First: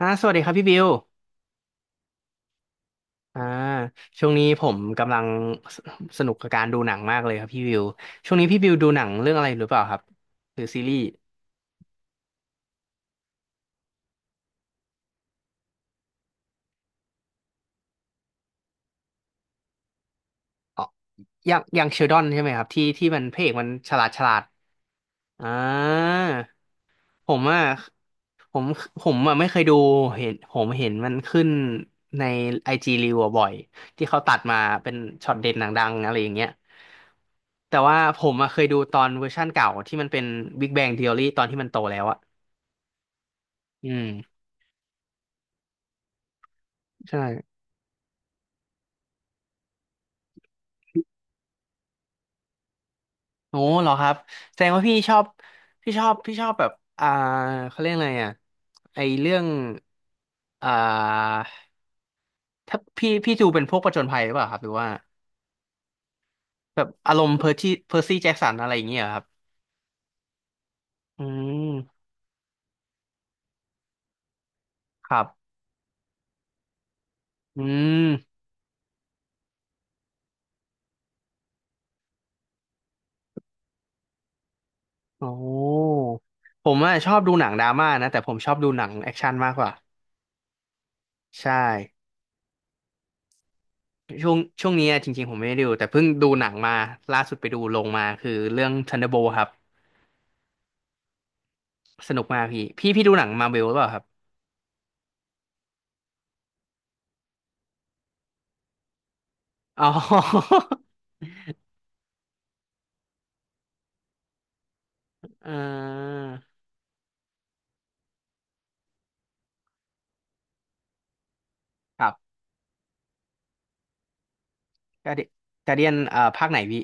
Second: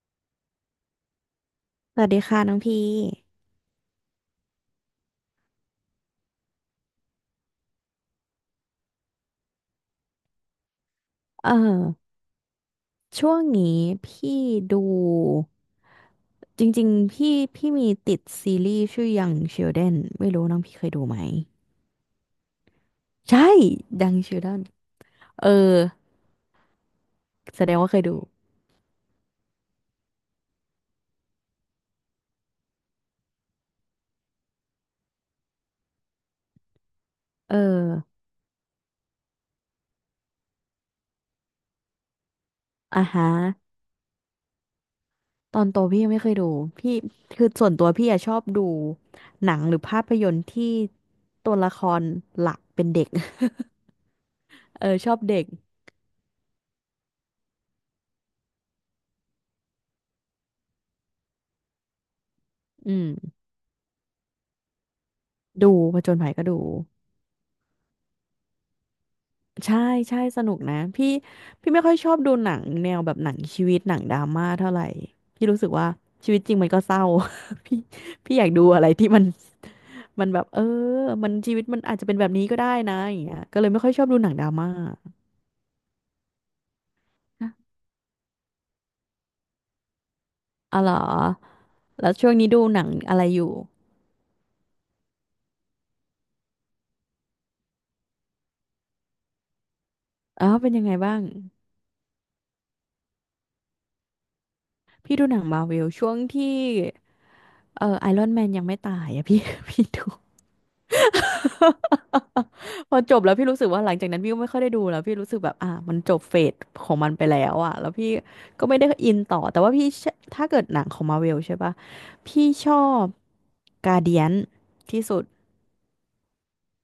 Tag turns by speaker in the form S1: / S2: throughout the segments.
S1: สวัสดีครับพี่บิว
S2: สวัสดีค่ะน้องพี่
S1: อ่าช่วงนี้ผมกำลังสสนุกกับการดูหนังมากเลยครับพี่บิวช่วงนี้พี่บิวดูหนังเรื่องอะไรหรือเปล่าครับหรือซีรีส์
S2: เออช่วงนี้พี่ดูจริงๆพี่พี่ติดซีรีส์ชื่อ Young Sheldon ไม่รู้น้องพี่
S1: อ๋อ
S2: เคยดูไหม
S1: อย่างเชลดอนใช่ไหมครับที่มันพระเอ
S2: ใช่
S1: กมันฉลาด
S2: Young
S1: ฉลาด
S2: Sheldon เออ
S1: อ่าผมอ่ะ
S2: แสดงว่าเคยดู
S1: ผมผมอ่ะไม่เคยดูเห็นผมเห็นมันขึ้นในไอจีรีวบ่อยที่เขาตัดมาเป็นช็อตเด็ดหนังดังอะไรอย่างเงี้ย
S2: เออ
S1: แต่ว่าผมอะเคยดูตอนเวอร์ชั่นเก่าที่มันเป็น Big Bang Theory ตอนที่มันโตแล้วอะ
S2: อ่ะฮะ
S1: อืม
S2: ตอนโตพี่ยังไม่เคยดูพี่
S1: ใช่
S2: คือส่วนตัวพี่อะชอบดูหนังหรือภาพยนตร์ที่ตัวละครหลักเป็นเด็ก
S1: โอ้เหรอครับแสดง ว่า
S2: เออ
S1: พี่
S2: ช
S1: ช
S2: อ
S1: อ
S2: บ
S1: บ
S2: เด็ก
S1: พี่ชอบแบบอ่าเขาเรียกอะไรอ่ะไอเรื่องอ่าถ้า
S2: อื
S1: พี่
S2: ม
S1: ดูเป็นพวกผจญภัยหรือเปล่าครับหรือว่า
S2: ดูผจญภัยก็ดู
S1: แบบอารมณ์เพอร์ซี่แจ็คสันอะไรอย่างเงี้ยเหรอครับ
S2: ใช่ใช่สนุกนะพี่
S1: อื
S2: พี่ไม่ค่อย
S1: ม
S2: ชอบดูหนังแนวแบบหนังชีวิตหนังดราม่าเท่าไหร่
S1: ครับ
S2: พี่รู้สึกว่าชีวิตจริงมันก็เศร้า
S1: อื
S2: พี่
S1: ม
S2: พี่อยากดูอะไรที่มันมันแบบมันชีวิตมันอาจจะเป็นแบบนี้ก็ได้นะอย่างเงี้ยก็เลยไม่ค่อยชอบดูหนังดราม่า
S1: โอ้ผมอะชอบดูหนังดราม่านะแต่ผมชอบดูหนังแอคชั่นมากกว่า
S2: อ๋อเหรอ
S1: ใช่
S2: แล้วช่วงนี้ดูหนังอะไรอยู่
S1: ช่วงนี้อะจริงๆผมไม่ได้ดูแต่เพิ่งดูหนังมาล่าสุดไปดูลงมาคือเรื่อง Thunderbolt ครับ
S2: อ๋อเป็นยังไงบ้าง
S1: สนุกมากพี่พี่ดูหนังมาเวลหรือเปล่าครับ
S2: พี่ดูหนังมาร์วช่วงที่ไอรอนแมนยังไม่ตายอะพี่ พี่
S1: อ๋
S2: ดู
S1: อ
S2: พอจบแล้วพี่รู้สึกว่าหลังจากนั้นพี่ก็ไม่ค่อยได้ดูแล้วพี่รู้สึ ก
S1: เอ
S2: แบบอ่ะมันจ
S1: อ
S2: บเฟสของมันไปแล้วอ่ะแล้วพี่ก็ไม่ได้อินต่อแต่ว่าพี่เชื่อถ้าเกิดหนังของมาเวลใช่ปะ
S1: ครับ
S2: พี่ชอบกาเดียนที่
S1: การ์
S2: สุ
S1: เดี
S2: ด
S1: ยการ์เดียนภาคไหนพี่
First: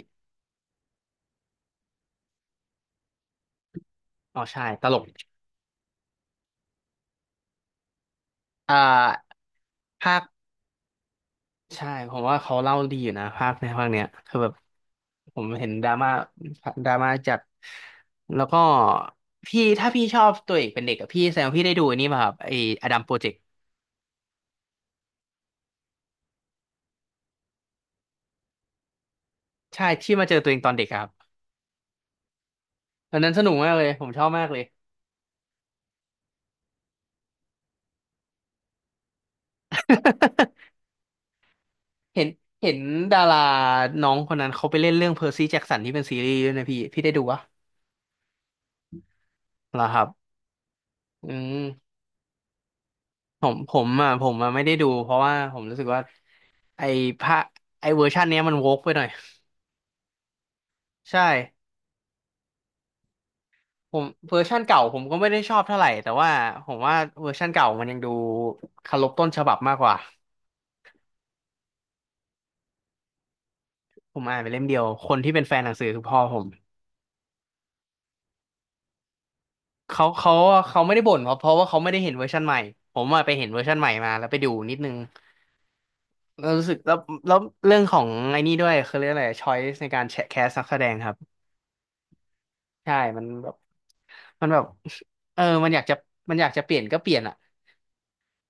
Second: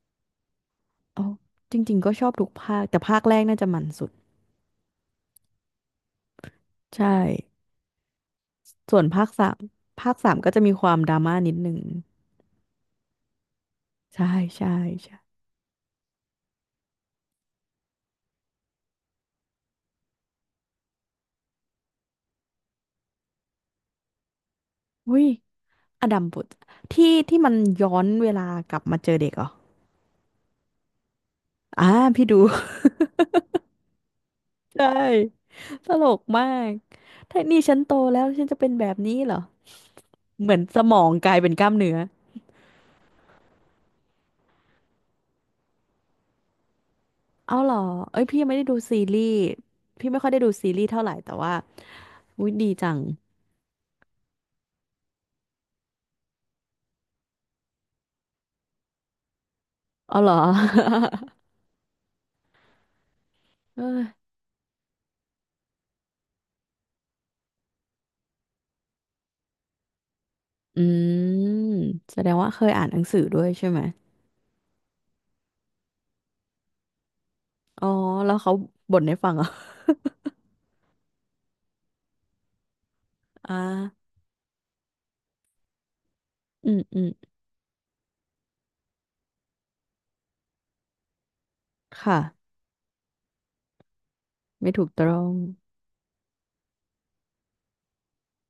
S2: อ๋อจริงๆก็ชอบทุกภาคแต่ภาคแรกน่าจะมันสุด
S1: อ๋อใช่ตลก
S2: ใช่
S1: เอ่า
S2: ส่วนภาคสามภา
S1: ภา
S2: ค
S1: ค
S2: สามก็จะมีความดราม่านิดนึง
S1: ใช่ผมว่าเขาเล่าดีอยู่นะภาคในภาคเนี้ย
S2: ใช่
S1: คือแบบ
S2: ใช่ใช่
S1: ผมเห็นดราม่าดราม่าจัดแล้วก็พี่ถ้าพี่ชอบตัวเอกเป็นเด็กอะพี่แสดงว่าพี่ได้ดูอันนี้ป่ะครับไอ้อดัมโปรเจกต์
S2: อุ้ยอดัมบุตรที่ที่มันย้อนเวลากลับมาเจอเด็กเหรอ
S1: ใช่ที่มาเจอตัวเองตอนเด็กอะครับ
S2: อ่าพี่ดู
S1: ตอนนั้นสนุกมากเลยผมชอบมากเลย
S2: ใช่ตลกมากถ้านี่ฉันโตแล้วฉันจะเป็นแบบนี้เหรอ เหมือน สมองกลายเป็นกล้ามเนื้อ
S1: เห็นเห็นดาราน้องคนนั้นเขาไปเล่นเรื่องเพอร์ซี่แจ็คสันที่เป็นซีรีส์ด้วยนะพี่พี่ได้ดูวะ
S2: เอาเหรอเอ้ยพี่ยังไม่ได้ดูซีรีส์
S1: เหรอครั
S2: พี่ไม่ค่
S1: บ
S2: อยได้ดูซีรีส์เท่าไหร่
S1: อื
S2: แต่ว่า
S1: ม
S2: อุ๊ยดีจัง
S1: ผมอ่ะไม่ได้ดูเพราะว่าผมรู้สึกว่าไอ้พระไอ้เวอร์ชันเนี้ยมันโวกไปหน่อย
S2: เอาเหรอ
S1: ใช่
S2: เอ้
S1: ผ
S2: ย
S1: มเวอร์ชันเก่าผมก็ไม่ได้ชอบเท่าไหร่แต่ว่าผมว่าเวอร์ชันเก่ามันยังดูเคารพต้นฉบับมากกว่า
S2: อืมแสดงว่าเคยอ่านหนังสือด้วยใช่ไหม
S1: ผมอ่านไปเล่มเดียวคนที่เป็นแฟนหนังสือคือพ่อผม
S2: อ๋อแล้วเขาบ่นให้ฟังเหรอ
S1: เขาเขาเขาไม่ได้บ่นเพราะว่าเขาไม่ได้เห็นเวอร์ชันใหม่ผมอะไป เห็น
S2: อ่า
S1: เวอร์ชันใหม่มาแล้วไปดูนิดนึง เรารู้
S2: อื
S1: สึก
S2: ม
S1: แล้ว
S2: อืม
S1: แล้วเรื่องของไอ้นี่ด้วยคือเรื่องอะไรช้อยส์ในการแชะแคสนักแสดงครับ
S2: ค่ะ
S1: ใช่มันแบบ
S2: ไม่ถูกต้อง
S1: เออมันอยากจะเปลี่ยนก็เปลี่ยนอ่ะ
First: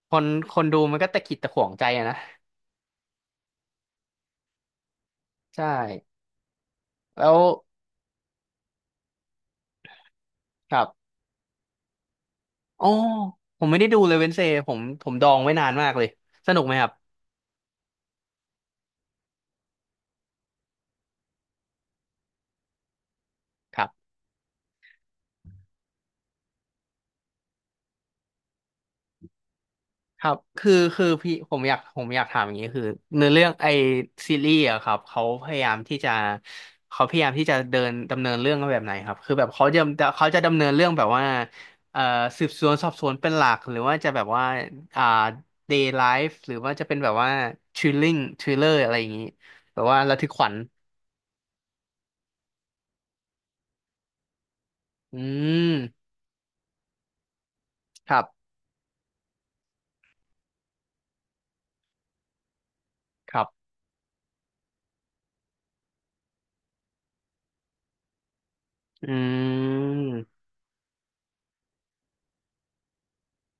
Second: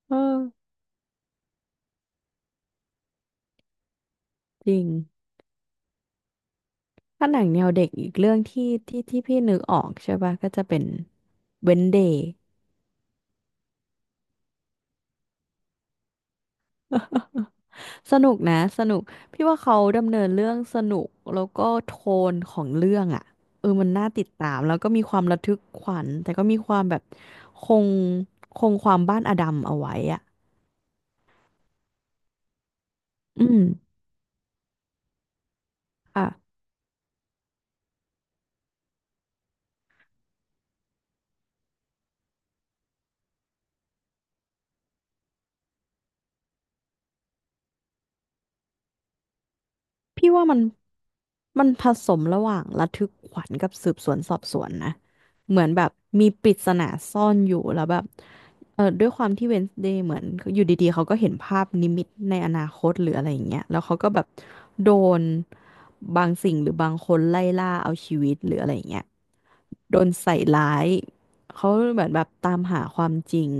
S1: ค
S2: เอ
S1: น
S2: อ
S1: คนดูมันก็ตะขิดตะขวงใจอะนะ
S2: จริง
S1: ใช่แล้
S2: ถ้าห
S1: ว
S2: นังแนวเด็กอีกเรื่องที่ที่ที่พี่นึกออกใช่ป่ะก็จะ
S1: ค
S2: เป็
S1: รั
S2: น
S1: บ
S2: Wednesday
S1: อ๋อผมไม่ได้ดูเลยเวนเซผมดองไว้นานมากเลยสนุกไหมครับ
S2: สนุกนะสนุกพี่ว่าเขาดำเนินเรื่องสนุกแล้วก็โทนของเรื่องอ่ะ
S1: ค
S2: มั
S1: รั
S2: นน่า
S1: บ
S2: ติดตามแล้วก็มีความระทึกขวัญแต่ก็มีความแบบคงคงความบ้านอดัมเอาไว้
S1: ค
S2: อ่ะ
S1: รับคือพี่ผมอยากถามอย่างนี้คือเนื้อ
S2: อื
S1: เรื่อง
S2: ม
S1: ไอซีรีส์อะครับเขาพยายามที่จะ
S2: อ่ะ
S1: เขาพยายามที่จะเดินดำเนินเรื่องแบบไหนครับคือแบบเขาจะดำเนินเรื่องแบบว่าเอ่อสืบสวนสอบสวนเป็นหลักหรือว่าจะแบบว่าอ่า day life หรือว่าจะเป็นแบบว่า thriller อะไรอย่างนี้แบบว่าระทึ
S2: พี่
S1: กข
S2: ว่า
S1: วัญ
S2: มัน มันผสมระหว่างระทึกขวัญกับสืบสวนสอบสวนนะ
S1: อื
S2: เหมือน
S1: ม
S2: แบบมีปริศนาซ่อนอยู่แล้วแบบ
S1: ครับ
S2: ด้วยความที่เวนส์เดย์เหมือนอยู่ดีๆเขาก็เห็นภาพนิมิตในอนาคตหรืออะไร
S1: ค
S2: อ
S1: รั
S2: ย่างเงี้ย
S1: บ
S2: แล้วเขาก็แบบโดนบางสิ่งหรือบางคนไล่ล่าเอาชีวิตหรืออะไรอย่างเงี้ย
S1: อื
S2: โดนใส่
S1: ม
S2: ร้ายเขาเหมือนแบบตามหาความจริง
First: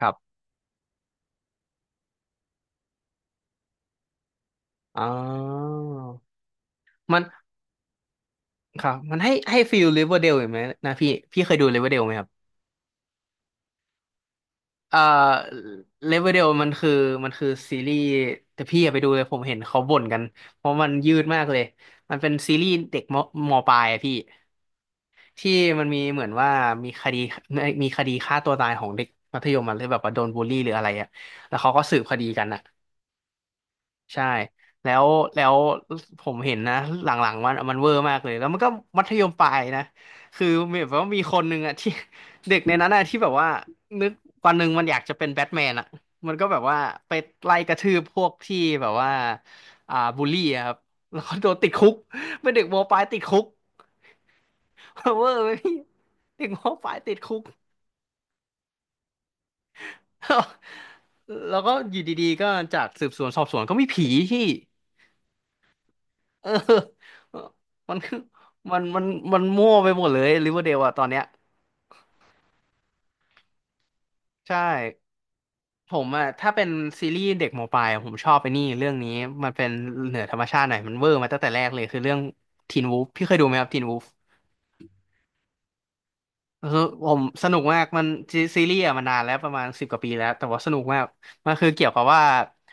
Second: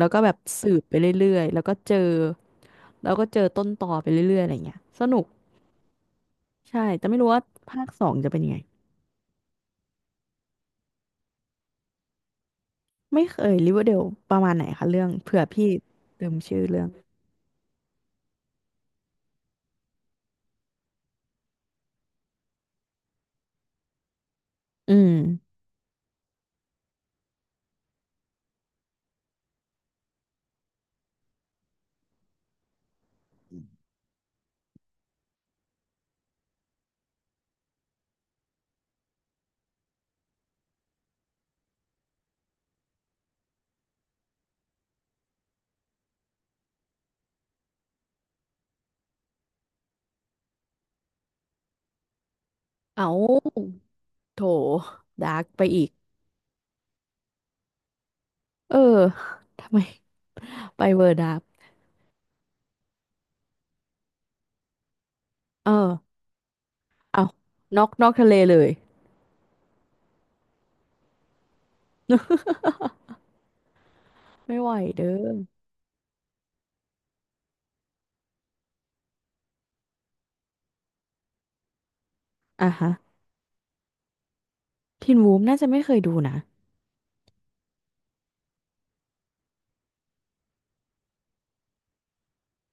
S1: ค
S2: ้ว
S1: รั
S2: ก็แบบ
S1: บ
S2: สืบไปเรื่อยๆแล้วก็เจอแล้วก็เจอต้นตอไปเรื่อยๆอะไรอย่างเงี้ย
S1: อ๋
S2: ส
S1: อ
S2: นุกใช่แต่ไม่
S1: มัน
S2: รู้ว่าภาคสองจะเป็นยังไง
S1: ครับมันให้ฟีลลิเวอร์เดลเห็นไหมนะพี่พี่เคยดูลิเวอร์เดลไหมครับ
S2: ไม่เคยริเวอร์เดลประมาณไหนคะ
S1: เอ่
S2: เรื่อง
S1: อ
S2: เผื่อพี่
S1: เล
S2: ลื
S1: เวอ
S2: ม
S1: เดล
S2: ชื่อ
S1: มัน
S2: เรื่อ
S1: คื
S2: ง
S1: อมันคือซีรีส์แต่พี่อย่าไปดูเลยผมเห็นเขาบ่นกันเพราะมันยืดมากเลยมันเป็นซีรีส์เด็กมปลายอะพี่
S2: อืม
S1: ที่มันมีเหมือนว่ามีคดีมีคดีฆ่าตัวตายของเด็กมัธยมมันเลยแบบว่าโดนบูลลี่หรืออะไรอะแล้วเขาก็สืบคดีกันอะ ใช่แล้วแล้วผมเห็นนะหลังๆมันเวอร์มากเลยแล้วมันก็มัธยมปลายนะคือมีแบบว่ามีคนหนึ่งอะ ที่ เด็กในนั้นอะที่แบบว่านึกวันหนึ่งมันอยากจะเป็นแบทแมนอะมันก็แบบว่าไปไล่กระทืบพวกที่แบบว่าบูลลี่อะครับแล้วก็โดนติดคุกเป็นเด็กมปลาย
S2: เอ้า
S1: ติดคุก
S2: โถ
S1: เวอ
S2: ดา
S1: ร์
S2: ร์ก
S1: ไหม
S2: ไป
S1: พี่
S2: อีก
S1: เด็กมปลายติดคุก
S2: เออทำไม ไปเวอร์ดาร์ก
S1: แล้วก็อยู่ดีๆก็จากสืบสวนสอบสวนก็มีผีพี่
S2: เออ
S1: เออ
S2: เอานอก
S1: มัน
S2: นอกทะเลเลย
S1: มันมันมันมั่วไปหมดเลยริเวอร์เดลอะตอนเนี้ยใช่
S2: ไม่ไหวเด้อ
S1: ผมอะถ้าเป็นซีรีส์เด็กหมอปลายอะผมชอบไปนี่เรื่องนี้มันเป็นเหนือธรรมชาติหน่อยมันเวอร์มาตั้งแต่แรกเลยคือเรื่อง
S2: อ่ะ
S1: ทีน
S2: ฮะ
S1: วูฟพี่เคยดูไหมครับทีนวูฟ
S2: ทีนวูฟน่าจะไม่เคยดูนะ
S1: คือผมสนุกมากมันซีรีส์อะมานานแล้วประมาณ10 กว่าปีแล้วแต่ว่าสนุกมากมันคือเกี่ยวกับว่า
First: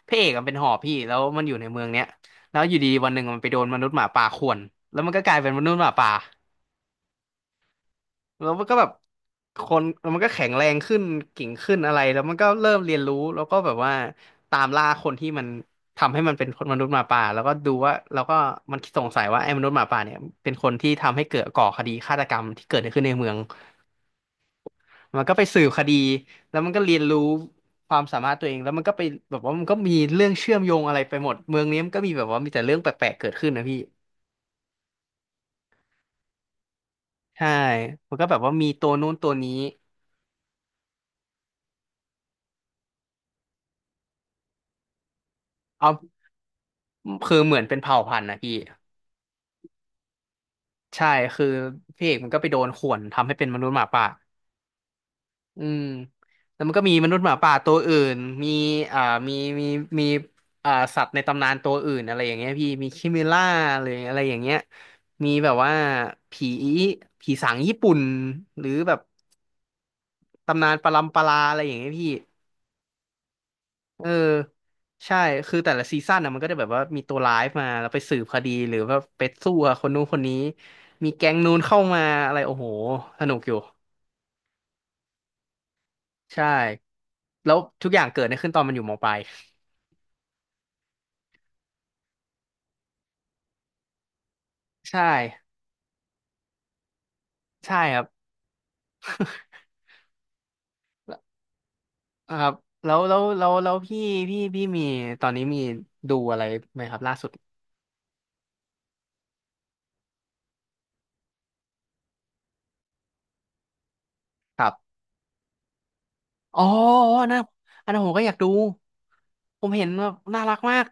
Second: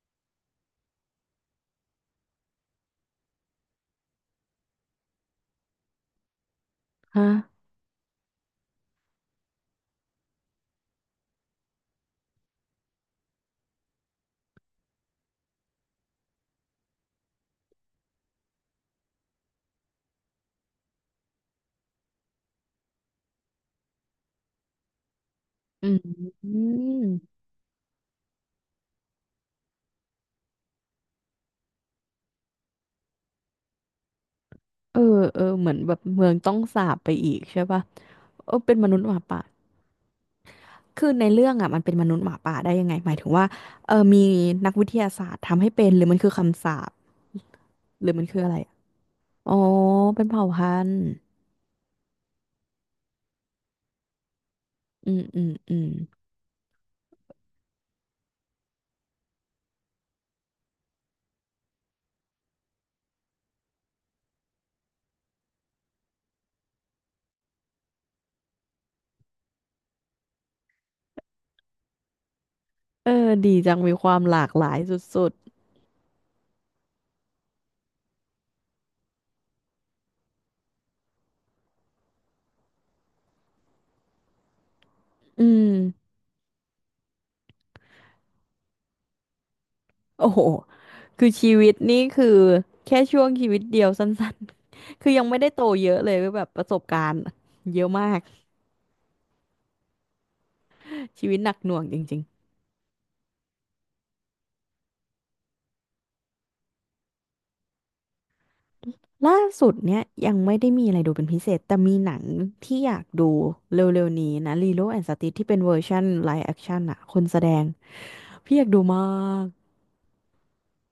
S1: พระเอกมันเป็นหอบพี่แล้วมันอยู่ในเมืองเนี้ยแล้วอยู่ดีๆวันหนึ่งมันไปโดนมนุษย์หมาป่าข่วนแล้วมันก็กลายเป็นมนุษย์หมาป่า
S2: ฮะ
S1: แล้วมันก็แบบคนแล้วมันก็แข็งแรงขึ้นเก่งขึ้นอะไรแล้วมันก็เริ่มเรียนรู้แล้วก็แบบว่าตามล่าคนที่มันทำให้มันเป็นมนุษย์หมาป่าแล้วก็ดูว่าแล้วก็มันสงสัยว่าไอ้มนุษย์หมาป่าเนี่ยเป็นคนที่ทำให้เกิดก่อคดีฆาตกรรมที่เกิดขึ้นในเมืองมันก็ไปสืบค
S2: อื
S1: ดี
S2: มอื
S1: แล้วมันก็เรี
S2: ม
S1: ยนรู้ความสามารถตัวเองแล้วมันก็ไปแบบว่ามันก็มีเรื่องเชื่อมโยงอะไรไปหมดเมืองนี้มันก็มีแบบว่ามีแต่เรื่องแปลกๆเกิดขึ้นนะพี่
S2: เออเออเหมือนแบบเมืองต้องสาปไปอีก
S1: ใช่
S2: ใช่ปะ
S1: มันก็แบบ
S2: เอ
S1: ว่า
S2: อ
S1: มี
S2: เป็นม
S1: ตัว
S2: นุษย์
S1: นู้
S2: ห
S1: น
S2: มา
S1: ตัว
S2: ป่า
S1: นี้
S2: คือในเรื่องอ่ะมันเป็นมนุษย์หมาป่าได้ยังไงหมายถึงว่ามีนักวิทยาศาสตร์ทำให้
S1: เอา
S2: เป็นหรือมันคือคำสาป
S1: คือเหมือนเป็นเผ่า
S2: หรือ
S1: พัน
S2: มั
S1: ธุ์
S2: น
S1: นะ
S2: คือ
S1: พี่
S2: อะไรอะอ๋อเป็นเผ่าพันธุ์
S1: ใช่คือพี่เอกมันก็ไปโดนข่วนทำให้เป็นมนุษย์หมาป่า
S2: อืมอืม
S1: อื
S2: อื
S1: ม
S2: ม
S1: แล้วมันก็มีมนุษย์หมาป่าตัวอื่นมีอ่ามีมีมีอ่าสัตว์ในตำนานตัวอื่นอะไรอย่างเงี้ยพี่มีคิมิล่าหรืออะไรอย่างเงี้ยมีแบบว่าผีผีสางญี่ปุ่นหรือแบบตำนานปรัมปราอะไรอย่างเงี้ยพี่
S2: เออดีจังมี
S1: เอ
S2: ค
S1: อ
S2: วามหลากหลาย
S1: ใช่
S2: สุด
S1: คือแต่ละซีซั่นนะมันก็จะแบบว่ามีตัวร้ายมาแล้วไปสืบคดีหรือว่าไปสู้กับคนนู้นคนนี้มีแก๊งนู้นเข้ามาอะไรโอ้โหสนุกอยู่
S2: ๆอืม
S1: ใช่แล้วทุกอย่างเกิดขึ้นตอนมันอยู่มปลาย
S2: โอ้โหคือชีวิตนี่คือแค่ช่วงชีวิตเดียวสั้นๆ
S1: ใช่
S2: คือยังไม่ได้โตเยอะเลยก็แบบประสบการณ์
S1: ใช่
S2: เยอะ
S1: ครับ
S2: มากชีวิตหนักหน่วงจริง
S1: ครับแล้วพี่พี่ตอนนี้มีดูอะไรไหมครับล่าสุด
S2: ๆล่าสุดเนี่ยยังไม่ได้มีอะไรดูเป็นพิเศษแต่มีหนังที่อยากดูเร็วๆนี้นะ
S1: ครั
S2: Lilo
S1: บ
S2: and Stitch ที่เป็นเวอร์ชันไลฟ์แอ
S1: อ๋
S2: ค
S1: อ
S2: ชั่นอะ
S1: อ๋อ
S2: คน
S1: อันนะ
S2: แสดง
S1: อันนั้นผมก็อยากดู
S2: พี่อยากดูมาก
S1: ผมเห็นว่าน่ารักมาก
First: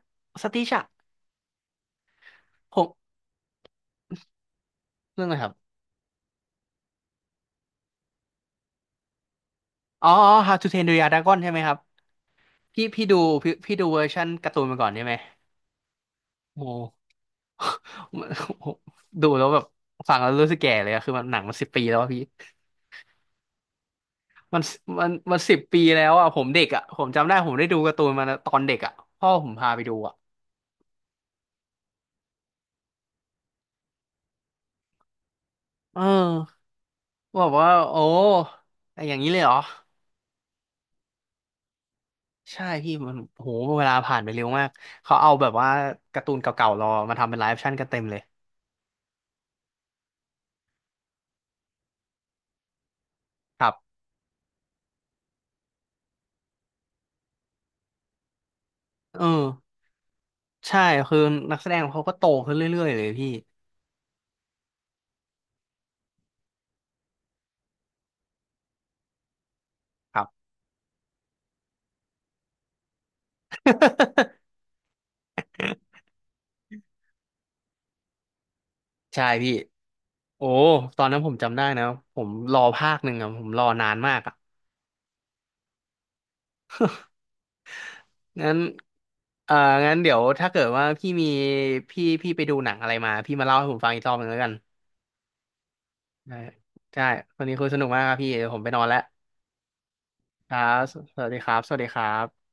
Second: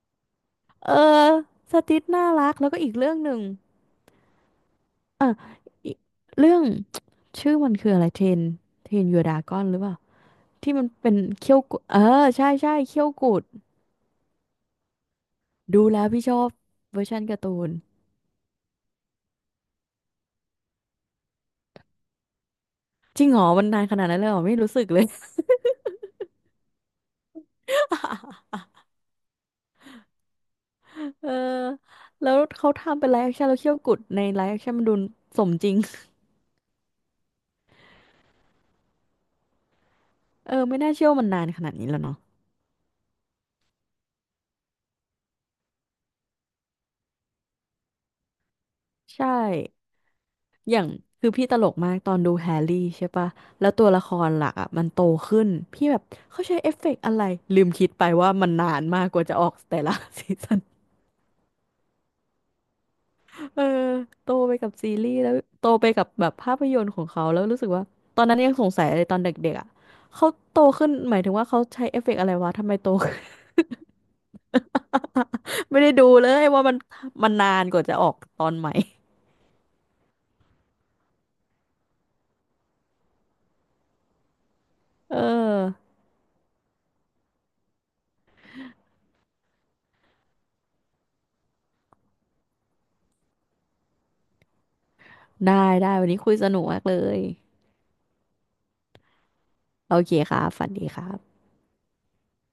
S1: สติชอะ
S2: เออสติสน่ารักแล้ว
S1: ผ
S2: ก็อีก
S1: ม
S2: เรื่องหนึ่ง
S1: เรื่อ
S2: อ่ะ
S1: งอะไรครับ
S2: อีกเรื่อง ชื่อมันคืออะไรเทนเทนยูดากอนหรือเปล่า
S1: อ๋ออ๋อ How to
S2: ที่มั
S1: Train
S2: น
S1: Your
S2: เป็น
S1: Dragon ใช่
S2: เขี้ย
S1: ไหม
S2: ว
S1: ครั
S2: กุ
S1: บ
S2: ดเออใช่ใช่
S1: พี่
S2: เขี้
S1: พี่
S2: ยว
S1: ดู
S2: กุด
S1: พี่ดูเวอร์ชันการ์ตูนมาก่อนใช่ไหม
S2: ดูแล้วพี่ชอบ
S1: โอ้
S2: เวอร์ชันการ์ตูน
S1: ดูแล้วแบบฟังแล้วรู้สึกแก่เลยอะคือมันหนังมันสิบปีแล้วอะพี่
S2: จริงเหรอมันนานขนาดนั้นเลยเหรอไม่
S1: มัน
S2: รู้สึกเล
S1: มั
S2: ย
S1: นมัน10 ปีแล้วอ่ะผมเด็กอ่ะผมจำได้ผมได้ดูการ์ตูนมาต อนเด็กอ่ะพ่อผมพาไปดูอ่ะ
S2: เออแล้วเขาทำเป็นไลฟ์แอคชั่นแล้วเขี้ยวกุดในไลฟ์แอคชั่นมันดูสมจริง
S1: เอ อว่าโอ้แต่อย่างนี้เลยเหรอ
S2: เออไม่น่าเชื่อว่ามันนานขนาดนี้แล้วเนาะ
S1: ใช่พี่มันโหเวลาผ่านไปเร็วมากเขาเอาแบบว่าการ์ตูนเก่าๆเรามาทำเป็นไลฟ์แอคชั่นกันเต็มเลย
S2: ใช่ อย่างคือพี่ตลกมากตอนดูแฮร์รี่ใช่ปะ
S1: ค
S2: แล้
S1: รั
S2: วตัว
S1: บ
S2: ละครหลักอ่ะมันโตขึ้นพี่แบบเขาใช้เอฟเฟกต์อะไรลืมคิดไปว่ามันนานมากก
S1: เอ
S2: ว่าจะออก
S1: อ
S2: แต่ละ ซีซัน
S1: ใช่คือนักแสดงเขาก็โตขึ้นเรื่อยๆเลยพี่
S2: เออโตไปกับซีรีส์แล้วโตไปกับแบบภาพยนตร์ของเขาแล้วรู้สึกว่าตอนนั้นยังสงสัยเลยตอนเด็กๆอ่ะ
S1: ครั
S2: เขา
S1: บ
S2: โตขึ้นหมายถึงว่าเขาใช้เอฟเฟกต์อะไรวะทำไมโตขึ้น ไม่ได้ดูเลยว่ามันมันนานกว่าจะออกตอนใหม่
S1: ใช่พี่โอ้ตอนนั้นผมจำได้นะผมรอภาคหนึ่งอะผมรอนานมากอะ
S2: เออ
S1: งั้นเอ่องั้นเดี๋ยวถ้าเกิดว่าพี่มีพี่พี่ไปดูหนังอะไรมาพี่มาเล่าให้ผมฟังอีกรอบหนึ่งแล้วกัน
S2: ได้ได้วันนี้คุ
S1: ได้
S2: ยสนุกมากเล
S1: ใช่
S2: ย
S1: วันนี้คุยสนุกมากครับพี่เดี๋ยวผมไปนอนแล้ว
S2: โอเคครั
S1: ค
S2: บ
S1: รั
S2: ฝัน
S1: บ
S2: ดีครั
S1: ส
S2: บ
S1: วัสดีครับสวัสดีครับ